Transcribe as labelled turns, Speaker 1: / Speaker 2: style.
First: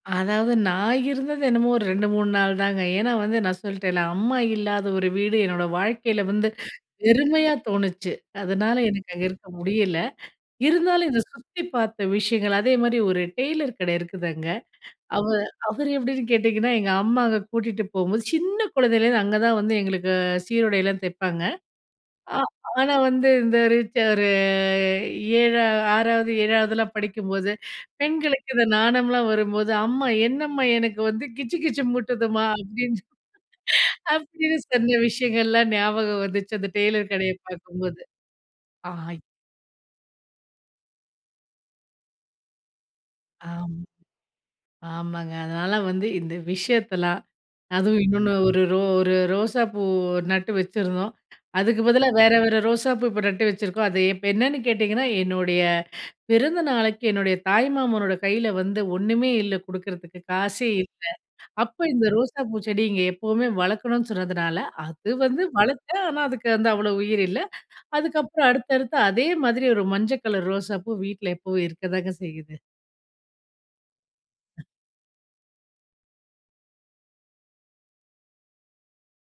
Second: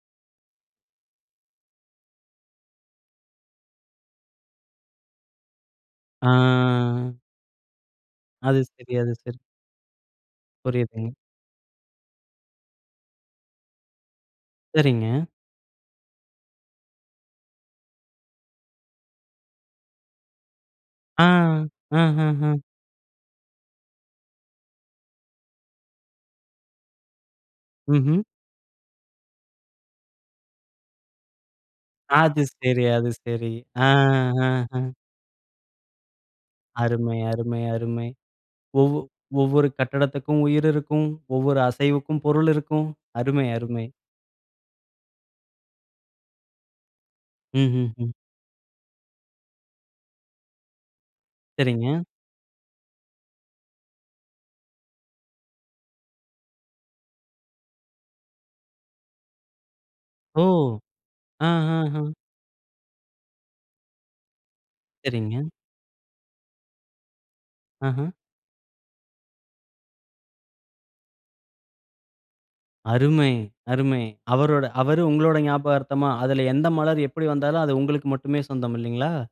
Speaker 1: அதாவது, நான் இருந்தது என்னமோ ஒரு 2 3 நாள்தாங்க. ஏன்னா வந்து, நான் சொல்ட்டேன்ல, அம்மா இல்லாத ஒரு வீடு என்னோட வாழ்க்கைல
Speaker 2: ஆ.
Speaker 1: வந்து, வெறுமையா தோணுச்சு.
Speaker 2: அது
Speaker 1: அதனால,
Speaker 2: சரி, அது
Speaker 1: எனக்கு அங்க
Speaker 2: சரி.
Speaker 1: இருக்க முடியல. இருந்தாலும்,
Speaker 2: புரியுதுங்க.
Speaker 1: இந்த சுத்திப் பாத்த விஷயங்கள், அதே மாரி ஒரு டெய்லர் கட இருக்குது அங்க,
Speaker 2: சரிங்க.
Speaker 1: அவ அவரு எப்டின்னு கேட்டீங்கன்னா, எங்க அம்மா அங்க கூட்டிட்டுப் போகும்போது, சின்னக் குழந்தைலருந்து அங்கதான் வந்து, எங்களுக்கு சீருடைலாம் தைப்பாங்க ஆ
Speaker 2: ஆஹஹஹ.
Speaker 1: ஆனா வந்து, இந்த ஒரு ஏழா 6வது, 7வதுலாம் படிக்கும்போது,
Speaker 2: மஹ்ம்.
Speaker 1: பெண்களுக்கு இந்த நாணம்லாம் வரும்போது, அம்மா என்னம்மா, எனக்கு வந்து, கிச்சு கிச்சு
Speaker 2: அது
Speaker 1: மூட்டுதம்மா?
Speaker 2: சரி,
Speaker 1: அப்டின்னு.
Speaker 2: அது சரி.
Speaker 1: அப்டின்னு சொன்ன விஷயங்கள்லாம் ஞாபகம் வந்துச்சு, அந்த டெய்லர்
Speaker 2: அருமை!
Speaker 1: கடையப்
Speaker 2: அருமை!
Speaker 1: பாக்கும்போது.
Speaker 2: அருமை.
Speaker 1: ஆ
Speaker 2: ஒவ் ஒவ்வொரு கட்டடத்துக்கும் உயிர் இருக்கும், ஒவ்வொரு அசைவுக்கும் பொருள் இருக்கும். அருமை!
Speaker 1: ஆம்,
Speaker 2: அருமை!
Speaker 1: ஆமாங்க. அதனால வந்து, இந்த விஷயத்தெல்லாம், அதுவும்
Speaker 2: ம்ஹ்ஹும்.
Speaker 1: இன்னொன்னு, ஒரு ரோ ஒரு ரோசாப்பூ நட்டு வச்சிருந்தோம். அதுக்கு
Speaker 2: சரிங்க.
Speaker 1: பதிலா, வேற வேற ரோசாப்பூ இப்ப நட்டு வச்சிருக்கோம். அது இப்ப என்னன்னு கேட்டீங்கன்னா, என்னுடைய பிறந்தநாளுக்கு, என்னுடைய தாய்மாமனோட கைல வந்து, ஒண்ணுமே இல்ல குடுக்குறதுக்கு,
Speaker 2: ஓ!
Speaker 1: காசே இல்ல. அப்ப இந்த
Speaker 2: ஆஹஹ.
Speaker 1: ரோசாப்பூ செடிய இங்க எப்பவுமே வளக்கணும்னு சொன்னதுனால, அது வந்து
Speaker 2: சரிங்க.
Speaker 1: வளர்த்தேன், ஆனா, அதுக்கு வந்து அவ்வளோ உயிர் இல்ல.
Speaker 2: அஹ்ன்.
Speaker 1: அதுக்கப்புறம் அடுத்தடுத்து, அதே மாதிரி ஒரு மஞ்சக் கலர் ரோசாப்பூ வீட்ல எப்பவும் இருக்கத்தாங்க செய்யுது.
Speaker 2: அருமை! அருமை! அவரோட அவரு உங்களோட ஞாபகார்த்தமா, அதுல எந்த மலர் எப்டி வந்தாலும் அது உங்களுக்கு மட்டுமே சொந்தம் இல்லைங்களா?